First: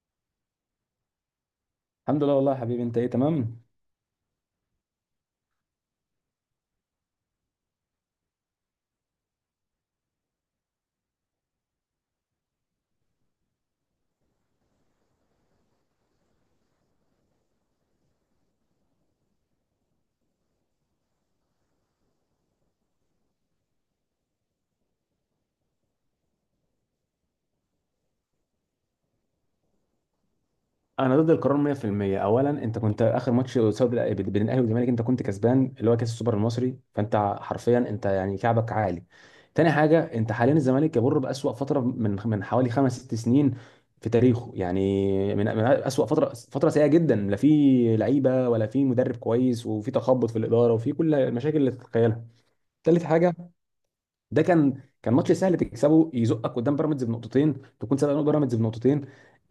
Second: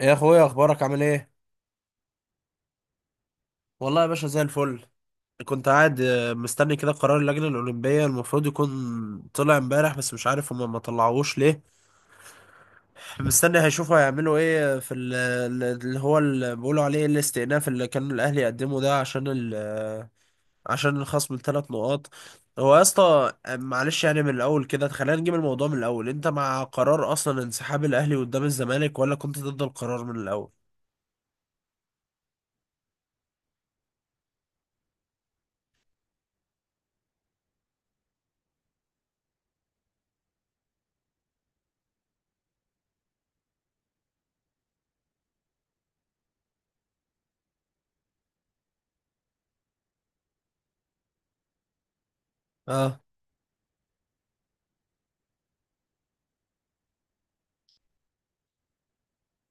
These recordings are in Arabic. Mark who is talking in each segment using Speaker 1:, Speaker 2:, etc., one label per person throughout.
Speaker 1: يا اخويا، اخبارك عامل ايه؟
Speaker 2: الحمد لله، والله يا حبيبي، انت ايه؟ تمام.
Speaker 1: والله يا باشا، زي الفل. كنت قاعد مستني كده قرار اللجنة الأولمبية، المفروض يكون طلع امبارح، بس مش عارف هما ما طلعوش ليه. مستني هيشوفوا هيعملوا ايه في اللي هو اللي بيقولوا عليه الاستئناف، اللي كان الأهلي يقدمه ده، عشان ال آه، عشان الخصم ال3 نقاط. هو يا اسطى، معلش يعني من الأول كده، خلينا نجيب الموضوع من الأول. أنت مع قرار أصلا انسحاب الأهلي قدام الزمالك، ولا كنت ضد القرار من الأول؟
Speaker 2: انا ضد القرار 100%. اولا، انت كنت اخر ماتش قصاد بين الاهلي والزمالك، انت كنت كسبان اللي هو كاس السوبر المصري. فانت حرفيا انت يعني كعبك عالي. تاني حاجه، انت حاليا الزمالك يمر باسوا فتره من حوالي خمس ست سنين في تاريخه. يعني من اسوا فتره، فتره سيئه جدا، لا في لعيبه ولا في مدرب كويس، وفي تخبط في الاداره، وفي كل المشاكل اللي تتخيلها.
Speaker 1: اه.
Speaker 2: تالت حاجه، ده كان ماتش سهل تكسبه، يزقك قدام بيراميدز بنقطتين، تكون سابق بيراميدز بنقطتين.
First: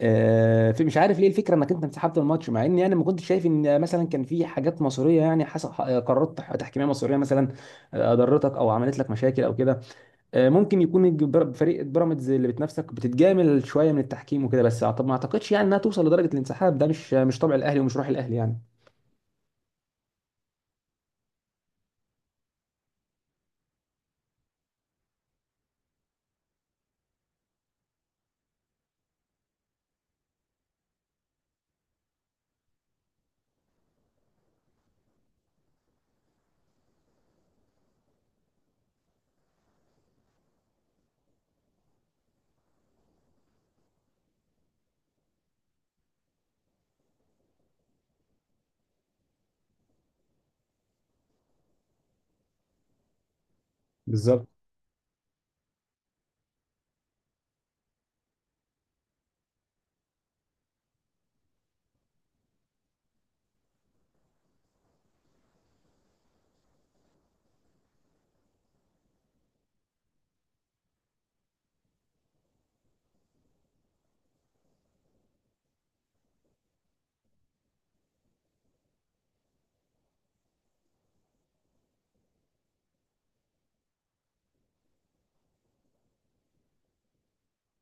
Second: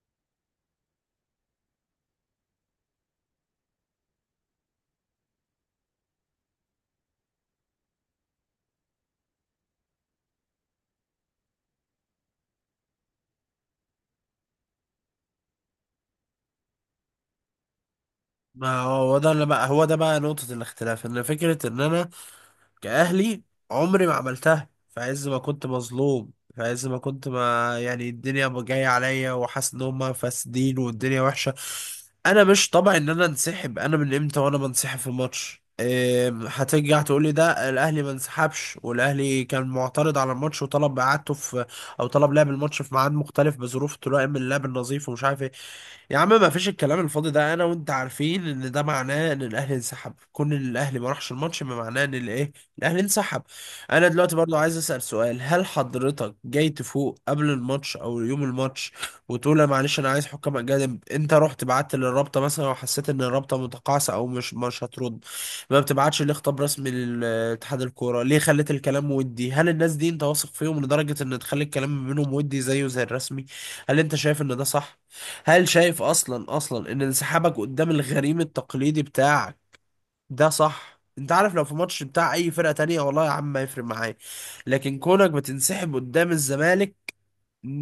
Speaker 2: في، مش عارف ليه الفكره انك انت انسحبت من الماتش، مع اني انا ما كنتش شايف ان مثلا كان في حاجات مصيريه. يعني حصل قرارات تحكيميه مصيريه مثلا، ضرتك او عملت لك مشاكل او كده. ممكن يكون فريق بيراميدز اللي بتنافسك بتتجامل شويه من التحكيم وكده، بس ما اعتقدش يعني انها توصل لدرجه الانسحاب. ده مش طبع الاهلي ومش روح الاهلي يعني.
Speaker 1: ما هو ده اللي بقى، هو ده بقى نقطة الاختلاف، ان فكرة ان انا كأهلي عمري ما عملتها، في عز ما كنت مظلوم، في عز ما كنت، ما يعني الدنيا جاية عليا وحاسس ان هما فاسدين والدنيا وحشة. انا مش طبعي ان انا انسحب. انا من امتى وانا بنسحب في الماتش؟ هترجع تقول لي ده الاهلي ما انسحبش، والاهلي كان معترض على الماتش وطلب اعادته، او طلب لعب الماتش في ميعاد مختلف بظروف تلائم اللعب النظيف ومش عارف ايه. يا عم، ما فيش الكلام الفاضي ده، انا وانت عارفين ان ده معناه ان الاهلي انسحب. كون ان الاهلي ما راحش الماتش ما معناه ان الايه؟ الاهلي انسحب. انا دلوقتي
Speaker 2: بالظبط.
Speaker 1: برضو عايز اسال سؤال، هل حضرتك جاي تفوق قبل الماتش او يوم الماتش وتقول لا معلش انا عايز حكام اجانب؟ انت رحت بعت للرابطه مثلا وحسيت ان الرابطه متقاعسه او مش هترد؟ ما بتبعتش ليه خطاب رسمي لاتحاد الكوره؟ ليه خليت الكلام، ودي هل الناس دي انت واثق فيهم لدرجه ان تخلي الكلام منهم ودي زيه زي الرسمي؟ هل انت شايف ان ده صح؟ هل شايف اصلا اصلا ان انسحابك قدام الغريم التقليدي بتاعك ده صح؟ انت عارف، لو في ماتش بتاع اي فرقة تانية والله يا عم ما يفرق معايا، لكن كونك بتنسحب قدام الزمالك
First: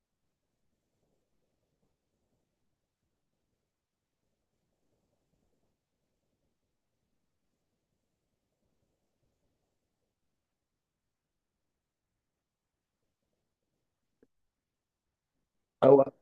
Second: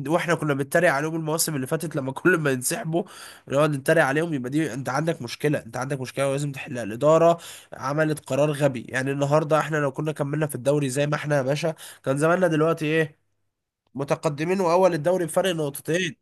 Speaker 1: واحنا كنا بنتريق عليهم المواسم اللي فاتت، لما كل ما ينسحبوا نقعد نتريق عليهم، يبقى دي انت عندك مشكله، انت عندك مشكله ولازم تحلها الاداره. عملت قرار غبي، يعني النهارده احنا لو كنا كملنا في الدوري زي ما احنا يا باشا، كان زماننا دلوقتي ايه؟ متقدمين واول الدوري بفرق
Speaker 2: او
Speaker 1: نقطتين.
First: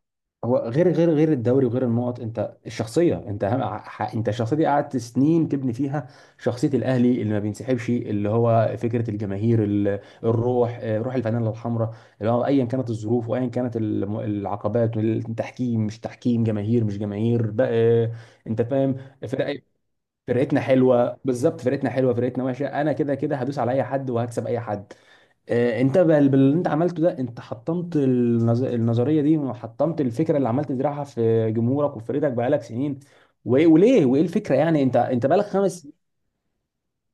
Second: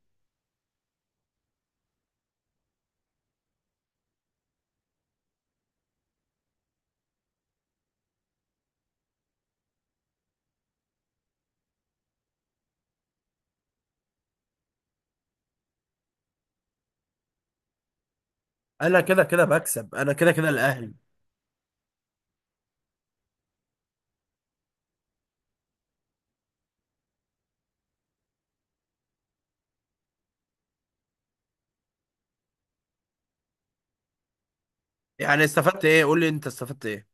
Speaker 2: هو غير الدوري وغير النقط، انت الشخصيه، انت اهم انت الشخصيه دي قعدت سنين تبني فيها شخصيه الاهلي، اللي ما بينسحبش، اللي هو فكره الجماهير، الروح، روح الفانيلا الحمراء، اللي هو ايا كانت الظروف وايا كانت العقبات، التحكيم مش تحكيم، جماهير مش جماهير، بقى انت فاهم.
Speaker 1: انا كده كده
Speaker 2: فرق-
Speaker 1: بكسب، انا كده كده
Speaker 2: فرقتنا
Speaker 1: الاهلي.
Speaker 2: حلوه، بالظبط، فرقتنا حلوه فرقتنا وحشه، انا كده كده هدوس على اي حد وهكسب اي حد. انت باللي انت عملته ده، انت حطمت النظريه دي، وحطمت الفكره اللي عمال تزرعها في جمهورك وفريقك بقالك سنين. وليه؟ وايه الفكره يعني؟ انت
Speaker 1: يعني
Speaker 2: بقالك
Speaker 1: استفدت
Speaker 2: خمس،
Speaker 1: ايه؟ قول لي انت استفدت ايه؟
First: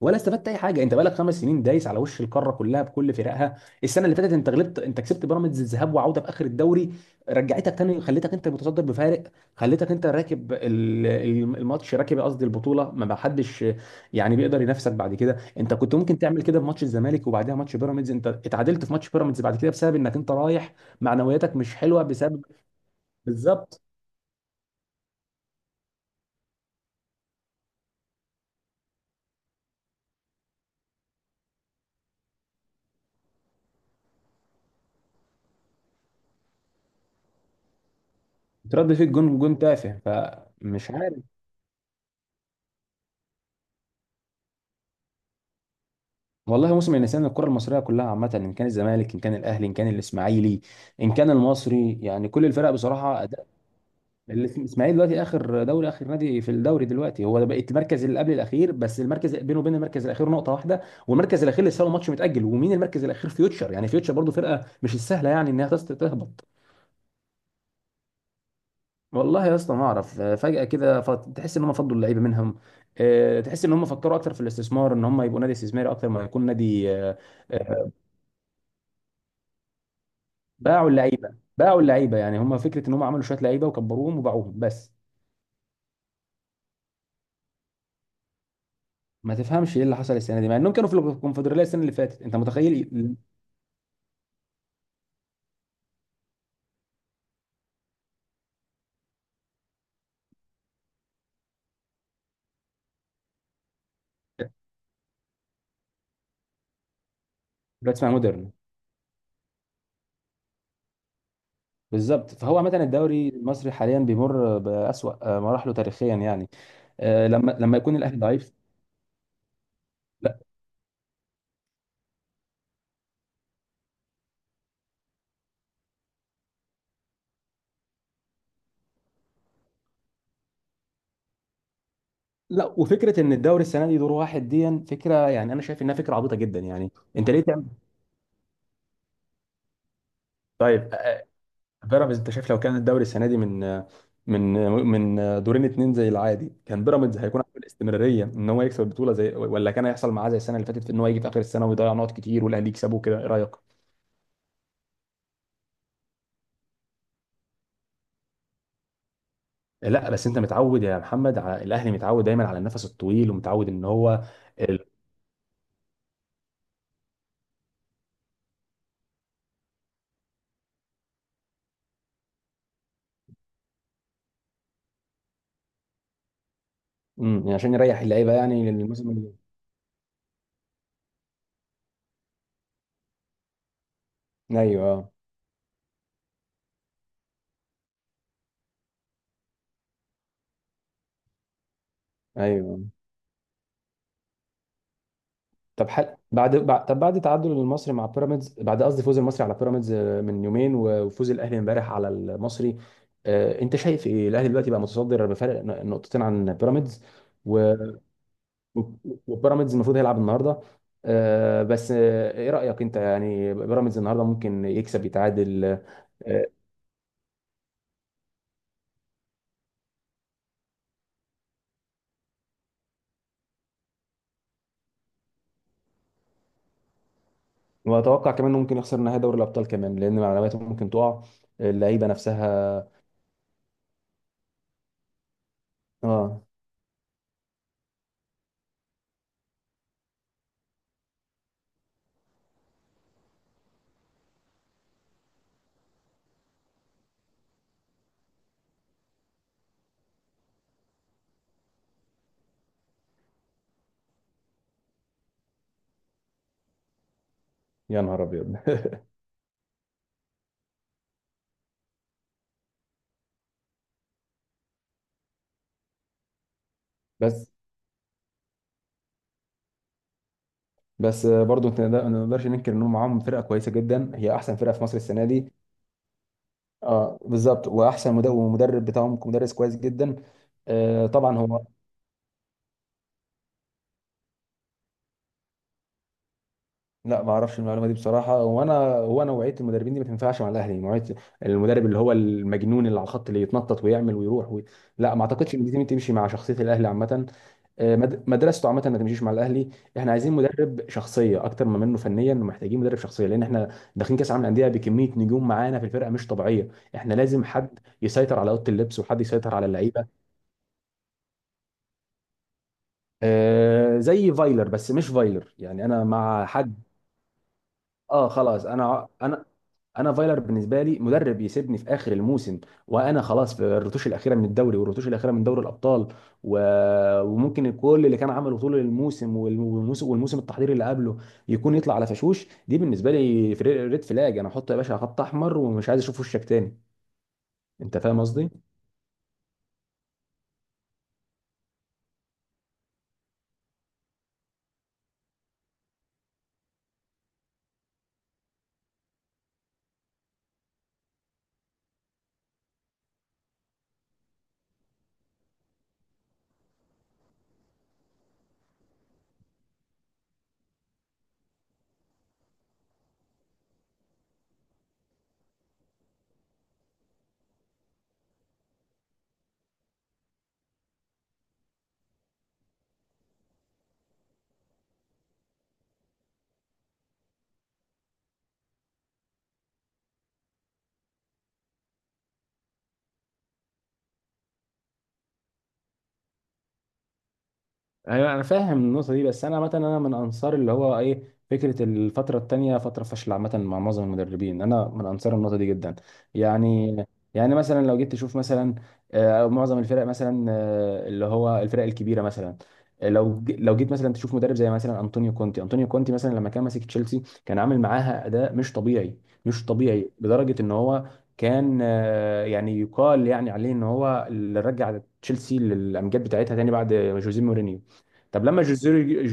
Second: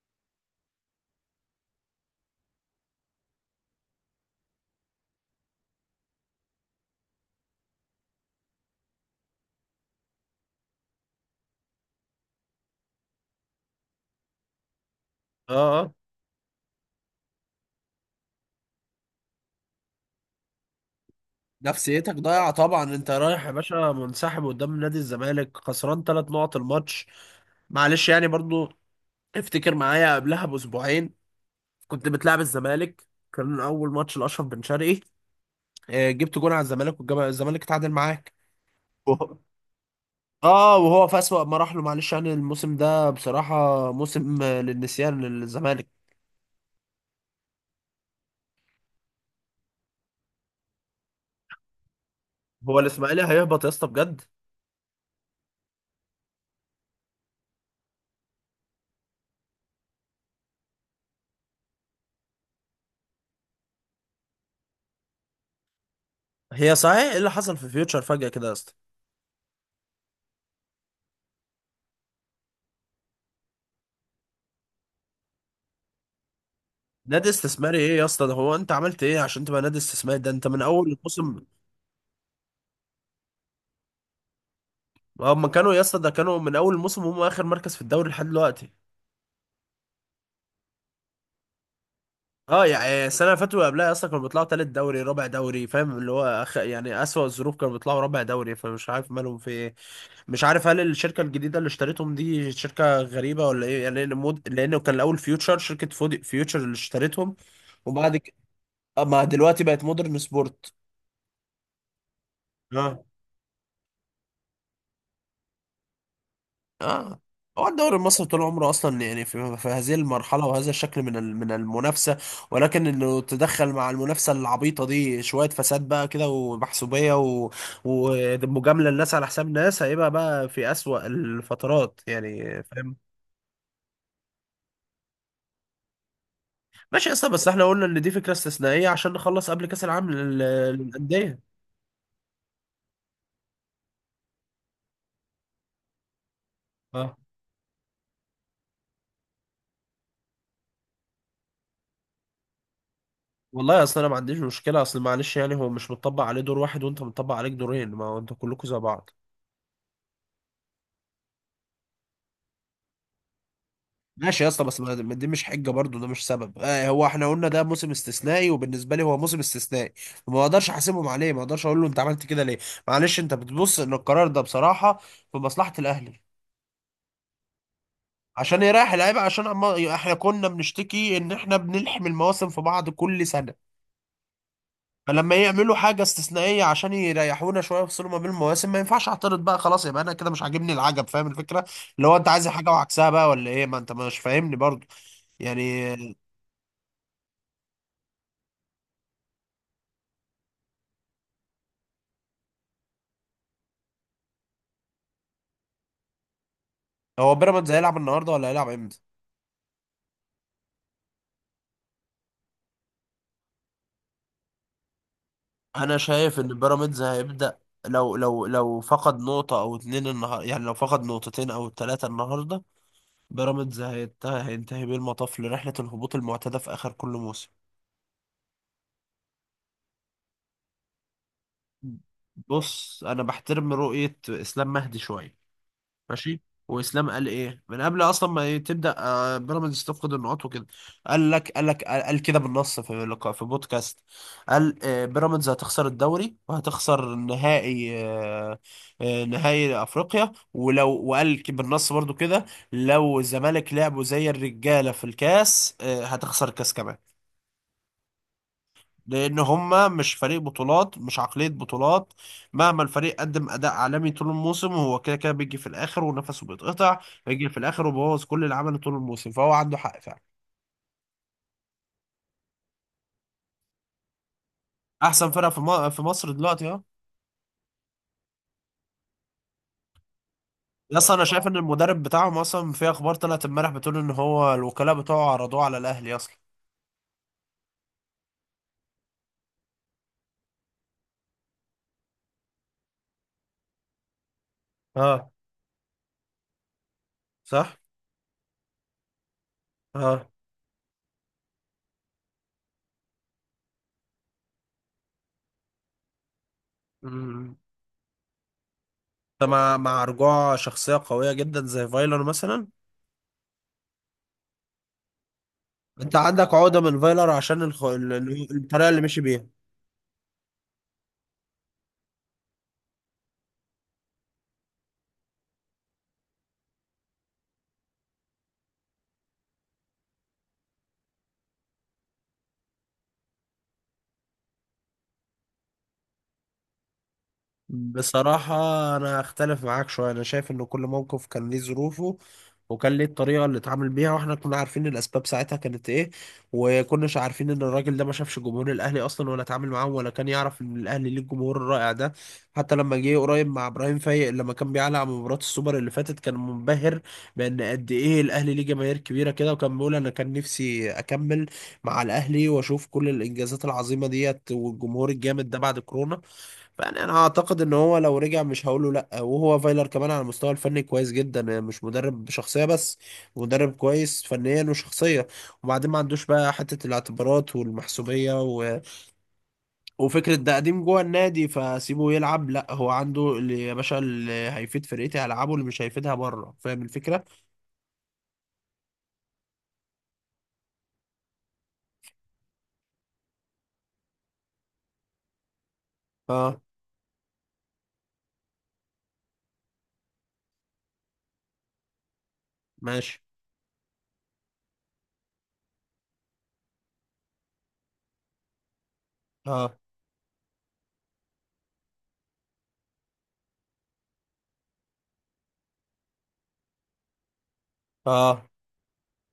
Speaker 2: ولا استفدت اي حاجه. انت بقالك 5 سنين دايس على وش القاره كلها بكل فرقها. السنه اللي فاتت انت غلبت، انت كسبت بيراميدز الذهاب وعوده في اخر الدوري، رجعتك تاني، خليتك انت المتصدر بفارق، خليتك انت راكب الماتش، راكب قصدي البطوله، ما حدش يعني بيقدر ينافسك بعد كده.
Speaker 1: اه،
Speaker 2: انت
Speaker 1: اه.
Speaker 2: كنت ممكن تعمل كده في ماتش الزمالك وبعدها ماتش بيراميدز، انت اتعادلت في ماتش بيراميدز بعد كده بسبب انك انت رايح معنوياتك مش حلوه
Speaker 1: نفسيتك
Speaker 2: بسبب.
Speaker 1: ضايعه طبعا، انت رايح يا
Speaker 2: بالظبط.
Speaker 1: باشا منسحب قدام نادي الزمالك، خسران 3 نقط الماتش. معلش يعني برضو، افتكر معايا قبلها باسبوعين كنت بتلعب الزمالك، كان اول ماتش لاشرف بن شرقي. جبت جون على الزمالك والزمالك اتعادل معاك.
Speaker 2: ترد فيك
Speaker 1: وهو-
Speaker 2: جون، جون تافه،
Speaker 1: اه،
Speaker 2: فمش
Speaker 1: وهو في
Speaker 2: عارف.
Speaker 1: اسوأ مراحله. معلش يعني الموسم ده بصراحه موسم للنسيان للزمالك.
Speaker 2: والله موسم النسيان، الكرة المصرية كلها عامة، إن كان الزمالك إن كان الأهلي إن كان الإسماعيلي إن كان المصري، يعني كل الفرق
Speaker 1: هو الاسماعيلي
Speaker 2: بصراحة أداء.
Speaker 1: هيهبط يا اسطى بجد؟
Speaker 2: الإسماعيلي دلوقتي آخر دوري، آخر نادي في الدوري دلوقتي هو ده، بقت المركز اللي قبل الأخير، بس المركز بينه وبين المركز الأخير نقطة واحدة، والمركز الأخير لسه له ماتش متأجل، ومين المركز الأخير؟ فيوتشر. يعني فيوتشر برضه فرقة مش السهلة يعني إنها تهبط.
Speaker 1: هي صحيح ايه اللي حصل في فيوتشر فجأة كده يا اسطى؟
Speaker 2: والله يا اسطى ما أعرف، فجأة كده، تحس إن هم فضلوا اللعيبة منهم، تحس إن هم فكروا أكتر في الاستثمار، إن هم يبقوا نادي استثماري أكتر ما يكون نادي.
Speaker 1: نادي استثماري ايه يا اسطى؟ ده هو انت عملت ايه عشان تبقى نادي استثماري؟ ده انت من اول
Speaker 2: باعوا اللعيبه،
Speaker 1: الموسم.
Speaker 2: باعوا اللعيبه، يعني هم فكره ان هم عملوا شويه لعيبه وكبروهم وباعوهم بس.
Speaker 1: هم كانوا يا اسطى، ده كانوا من اول الموسم هم اخر مركز في الدوري لحد دلوقتي.
Speaker 2: ما تفهمش ايه اللي حصل السنه دي، مع انهم كانوا في الكونفدراليه السنه اللي فاتت. انت
Speaker 1: اه،
Speaker 2: متخيل
Speaker 1: يعني السنه اللي فاتت واللي قبلها اصلا كانوا بيطلعوا تالت دوري رابع دوري، فاهم، اللي هو يعني اسوأ الظروف كانوا بيطلعوا رابع دوري، فمش عارف مالهم في ايه. مش عارف، هل الشركه الجديده اللي اشتريتهم دي شركه غريبه ولا ايه يعني، لانه كان الاول فيوتشر فيوتشر اللي اشتريتهم.
Speaker 2: دلوقتي اسمها
Speaker 1: وبعد كده،
Speaker 2: مودرن.
Speaker 1: ما دلوقتي بقت مودرن سبورت.
Speaker 2: بالظبط. فهو عامه
Speaker 1: اه،
Speaker 2: الدوري المصري حاليا بيمر باسوا مراحله تاريخيا يعني،
Speaker 1: اه.
Speaker 2: لما
Speaker 1: هو
Speaker 2: لما
Speaker 1: الدوري
Speaker 2: يكون الاهلي
Speaker 1: المصري طول
Speaker 2: ضعيف.
Speaker 1: عمره اصلا يعني في هذه
Speaker 2: لا،
Speaker 1: المرحله وهذا الشكل من من المنافسه، ولكن انه تدخل مع المنافسه العبيطه دي شويه فساد بقى كده ومحسوبيه ومجامله الناس على حساب ناس، هيبقى بقى في اسوأ الفترات يعني،
Speaker 2: لا،
Speaker 1: فاهم.
Speaker 2: وفكره ان الدوري السنه دي دور واحد، دي فكره يعني، انا شايف انها فكره عبيطه جدا يعني.
Speaker 1: ماشي اصلا،
Speaker 2: انت ليه
Speaker 1: بس احنا
Speaker 2: تعمل؟
Speaker 1: قلنا ان دي فكره استثنائيه عشان نخلص قبل كاس العالم
Speaker 2: طيب،
Speaker 1: للانديه.
Speaker 2: بيراميدز انت شايف لو كان الدوري السنه دي من من دورين اتنين زي العادي، كان
Speaker 1: اه.
Speaker 2: بيراميدز هيكون عنده الاستمراريه ان هو يكسب البطوله زي، ولا كان هيحصل معاه زي السنه اللي فاتت في ان هو يجي في اخر السنه ويضيع نقط كتير والاهلي يكسبه كده؟ ايه رايك؟
Speaker 1: والله اصلا انا ما عنديش مشكله اصل، معلش يعني هو مش متطبق عليه دور واحد وانت متطبق عليك دورين، ما هو انتوا كلكم زي بعض.
Speaker 2: لا بس انت متعود يا محمد على الاهلي، متعود دايما على النفس الطويل ومتعود ان هو
Speaker 1: ماشي يا اسطى، بس
Speaker 2: ال...
Speaker 1: ما دي مش حجه برضو، ده مش سبب. هو احنا قلنا ده موسم استثنائي، وبالنسبه لي هو موسم استثنائي، ما اقدرش احاسبهم عليه، ما اقدرش اقول له انت عملت كده ليه. معلش، انت بتبص ان القرار ده بصراحه في مصلحه الاهلي،
Speaker 2: عشان يريح اللعيبه
Speaker 1: عشان
Speaker 2: يعني
Speaker 1: يريح
Speaker 2: للموسم
Speaker 1: اللعيبه،
Speaker 2: اللي جاي.
Speaker 1: عشان احنا كنا بنشتكي ان احنا بنلحم المواسم في بعض كل سنه،
Speaker 2: ايوه.
Speaker 1: فلما يعملوا حاجه استثنائيه عشان يريحونا شويه ويفصلوا ما بين المواسم، ما ينفعش اعترض بقى. خلاص، يبقى انا كده مش عاجبني العجب، فاهم الفكره؟ اللي هو انت عايز حاجه
Speaker 2: ايوه.
Speaker 1: وعكسها بقى ولا ايه؟ ما انت مش فاهمني برضو يعني.
Speaker 2: طب بعد تعادل المصري مع بيراميدز، بعد قصدي فوز المصري على بيراميدز، من يومين وفوز الاهلي امبارح على المصري. انت شايف ايه؟ الاهلي دلوقتي بقى متصدر بفارق نقطتين عن بيراميدز.
Speaker 1: هو بيراميدز
Speaker 2: و-
Speaker 1: هيلعب النهارده ولا هيلعب
Speaker 2: و-
Speaker 1: امتى؟
Speaker 2: وبيراميدز المفروض هيلعب النهارده. بس ايه رايك انت؟ يعني بيراميدز النهارده ممكن يكسب، يتعادل؟
Speaker 1: انا شايف
Speaker 2: آه،
Speaker 1: ان بيراميدز هيبدأ، لو لو فقد نقطة او اتنين النهارده، يعني لو فقد نقطتين او ثلاثة النهارده، بيراميدز هينتهي بيه المطاف لرحلة الهبوط المعتادة في اخر كل موسم.
Speaker 2: واتوقع كمان انه ممكن يخسر نهائي دوري الابطال كمان، لان معلوماته ممكن تقع، اللعيبه نفسها.
Speaker 1: بص، انا بحترم رؤية اسلام مهدي شوية. ماشي.
Speaker 2: اه.
Speaker 1: واسلام قال ايه من قبل اصلا، ما تبدا بيراميدز تفقد النقاط وكده. قال لك قال كده بالنص في لقاء في بودكاست. قال بيراميدز هتخسر الدوري، وهتخسر نهائي، نهائي افريقيا. وقال بالنص برضو كده، لو الزمالك لعبوا زي الرجاله في الكاس هتخسر الكاس كمان.
Speaker 2: يا نهار ابيض
Speaker 1: لان هما مش فريق بطولات، مش عقلية بطولات، مهما الفريق قدم اداء عالمي طول الموسم هو كده كده بيجي في الاخر ونفسه بيتقطع، بيجي
Speaker 2: بس
Speaker 1: في الاخر وبوظ كل اللي عمله طول الموسم، فهو عنده حق فعلا.
Speaker 2: بس برضو ما نقدرش ننكر ان هم معاهم فرقه كويسه جدا، هي احسن فرقه في مصر السنه
Speaker 1: احسن فرقة
Speaker 2: دي.
Speaker 1: في مصر دلوقتي، اه.
Speaker 2: اه، بالظبط، واحسن ومدرب بتاعهم مدرس كويس جدا.
Speaker 1: يس، انا
Speaker 2: طبعا
Speaker 1: شايف ان
Speaker 2: هو.
Speaker 1: المدرب بتاعهم اصلا في اخبار طلعت امبارح بتقول ان هو الوكلاء بتوعه عرضوه على الاهلي اصلا.
Speaker 2: لا ما اعرفش المعلومه دي بصراحه، وانا هو نوعيه المدربين دي ما تنفعش مع الاهلي، نوعيه المدرب اللي هو المجنون اللي على الخط اللي يتنطط ويعمل ويروح لا ما
Speaker 1: اه،
Speaker 2: اعتقدش ان دي تمشي مع شخصيه الاهلي عامه.
Speaker 1: صح،
Speaker 2: مدرسته عامه ما تمشيش مع الاهلي. احنا
Speaker 1: اه،
Speaker 2: عايزين مدرب شخصيه اكتر ما منه فنيا، محتاجين مدرب شخصيه، لان احنا داخلين كاس عالم الانديه بكميه نجوم معانا في الفرقه مش طبيعيه، احنا لازم
Speaker 1: امم.
Speaker 2: حد يسيطر على اوضه اللبس وحد
Speaker 1: انت
Speaker 2: يسيطر على
Speaker 1: مع
Speaker 2: اللعيبه.
Speaker 1: رجوع شخصية قوية جدا زي فايلر مثلا؟
Speaker 2: زي فايلر، بس مش فايلر، يعني انا
Speaker 1: انت
Speaker 2: مع
Speaker 1: عندك عقدة
Speaker 2: حد.
Speaker 1: من فايلر عشان
Speaker 2: اه خلاص،
Speaker 1: الطريقة اللي
Speaker 2: انا
Speaker 1: مشي
Speaker 2: انا
Speaker 1: بيها.
Speaker 2: انا فايلر بالنسبه لي مدرب يسيبني في اخر الموسم، وانا خلاص في الرتوش الاخيره من الدوري والرتوش الاخيره من دوري الابطال، و... وممكن كل اللي كان عمله طول الموسم والموسم التحضيري اللي قبله يكون يطلع على فشوش. دي بالنسبه لي ريد فلاج، انا احط يا باشا خط احمر، ومش عايز اشوف وشك تاني. انت فاهم قصدي؟
Speaker 1: بصراحة، أنا أختلف معاك شوية، أنا شايف إن كل موقف كان ليه ظروفه، وكان ليه الطريقة اللي اتعامل بيها، وإحنا كنا عارفين الأسباب ساعتها كانت إيه، وكناش عارفين إن الراجل ده ما شافش جمهور الأهلي أصلا ولا اتعامل معاهم، ولا كان يعرف إن الأهلي ليه الجمهور الرائع ده. حتى لما جه قريب مع إبراهيم فايق، لما كان بيعلق على مباراة السوبر اللي فاتت، كان منبهر بإن قد إيه الأهلي ليه جماهير كبيرة كده، وكان بيقول أنا كان نفسي أكمل مع الأهلي وأشوف كل الإنجازات العظيمة ديت والجمهور الجامد ده بعد كورونا. فانا اعتقد ان هو لو رجع مش هقوله لا، وهو فايلر كمان على المستوى الفني كويس جدا، مش مدرب شخصيه بس، مدرب كويس فنيا وشخصيه. وبعدين ما عندوش بقى حته الاعتبارات والمحسوبيه، وفكره ده قديم جوه النادي فسيبه يلعب، لا، هو عنده اللي يا باشا اللي هيفيد فرقتي هلعبه، اللي مش هيفيدها بره، فاهم الفكره.
Speaker 2: ايوه، انا فاهم النقطه دي، بس انا مثلا، انا من انصار اللي هو ايه، فكره الفتره التانيه فتره فشل عامه مع معظم المدربين، انا من انصار النقطه دي جدا.
Speaker 1: اه،
Speaker 2: يعني يعني مثلا لو جيت تشوف مثلا، معظم الفرق مثلا، اللي هو الفرق الكبيره مثلا،
Speaker 1: ماشي،
Speaker 2: لو لو جيت مثلا تشوف مدرب زي مثلا انطونيو كونتي، انطونيو كونتي مثلا لما كان ماسك تشيلسي كان عامل معاها اداء مش طبيعي، مش
Speaker 1: اه،
Speaker 2: طبيعي لدرجه ان هو كان يعني يقال يعني عليه ان هو اللي رجع تشيلسي للامجاد بتاعتها تاني بعد جوزيه مورينيو.
Speaker 1: اه،
Speaker 2: طب لما جوزيه،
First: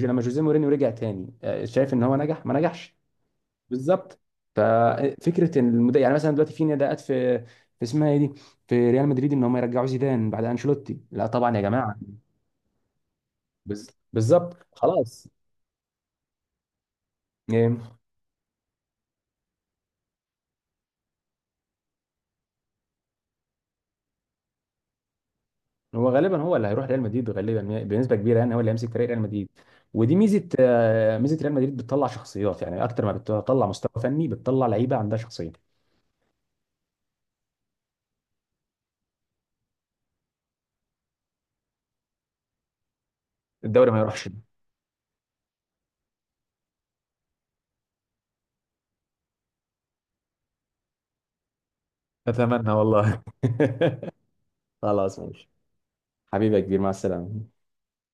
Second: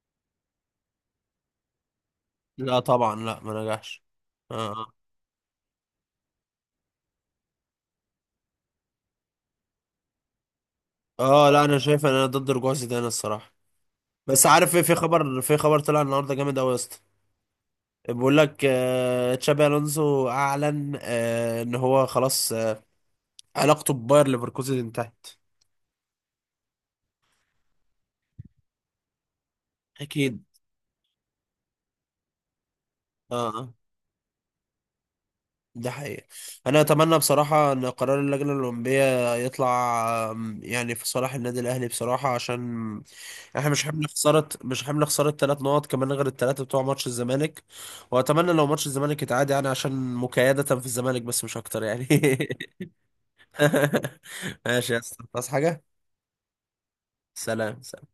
Speaker 2: لما جوزيه مورينيو رجع تاني، شايف ان هو نجح ما
Speaker 1: لا
Speaker 2: نجحش؟
Speaker 1: طبعا، لا ما نجحش،
Speaker 2: بالظبط.
Speaker 1: اه،
Speaker 2: ففكره ان يعني مثلا دلوقتي في نداءات في، في اسمها ايه دي، في ريال مدريد، ان هم يرجعوا زيدان بعد انشيلوتي، لا
Speaker 1: اه.
Speaker 2: طبعا يا
Speaker 1: لا، انا
Speaker 2: جماعه،
Speaker 1: شايف ان انا ضد رجوع زيدان الصراحه. بس
Speaker 2: بالظبط
Speaker 1: عارف ايه، في
Speaker 2: خلاص.
Speaker 1: خبر، في خبر طلع النهارده جامد قوي يا اسطى،
Speaker 2: إيه؟
Speaker 1: بيقول لك تشابي الونسو اعلن ان هو خلاص علاقته بباير ليفركوزن انتهت.
Speaker 2: هو غالبا، هو اللي هيروح ريال مدريد غالبا بنسبه كبيره، يعني هو اللي هيمسك فريق ريال مدريد، ودي
Speaker 1: اكيد،
Speaker 2: ميزه ميزه ريال مدريد بتطلع شخصيات يعني اكتر ما
Speaker 1: اه،
Speaker 2: بتطلع
Speaker 1: اه،
Speaker 2: مستوى فني، بتطلع لعيبه عندها شخصيه.
Speaker 1: ده حقيقي. انا اتمنى بصراحه ان قرار اللجنه الاولمبيه يطلع، يعني في صالح النادي الاهلي بصراحه، عشان احنا مش
Speaker 2: الدوري ما
Speaker 1: حمل
Speaker 2: يروحش.
Speaker 1: خساره، مش حمل خساره 3 نقط كمان غير ال3 بتوع ماتش الزمالك. واتمنى لو ماتش الزمالك يتعاد، يعني عشان مكايده في الزمالك بس، مش اكتر يعني.
Speaker 2: اتمنى والله.
Speaker 1: ماشي يا
Speaker 2: خلاص
Speaker 1: اسطى، خلاص،
Speaker 2: ماشي.
Speaker 1: حاجة.
Speaker 2: حبيبي يا كبير، مع السلامة.
Speaker 1: سلام، سلام.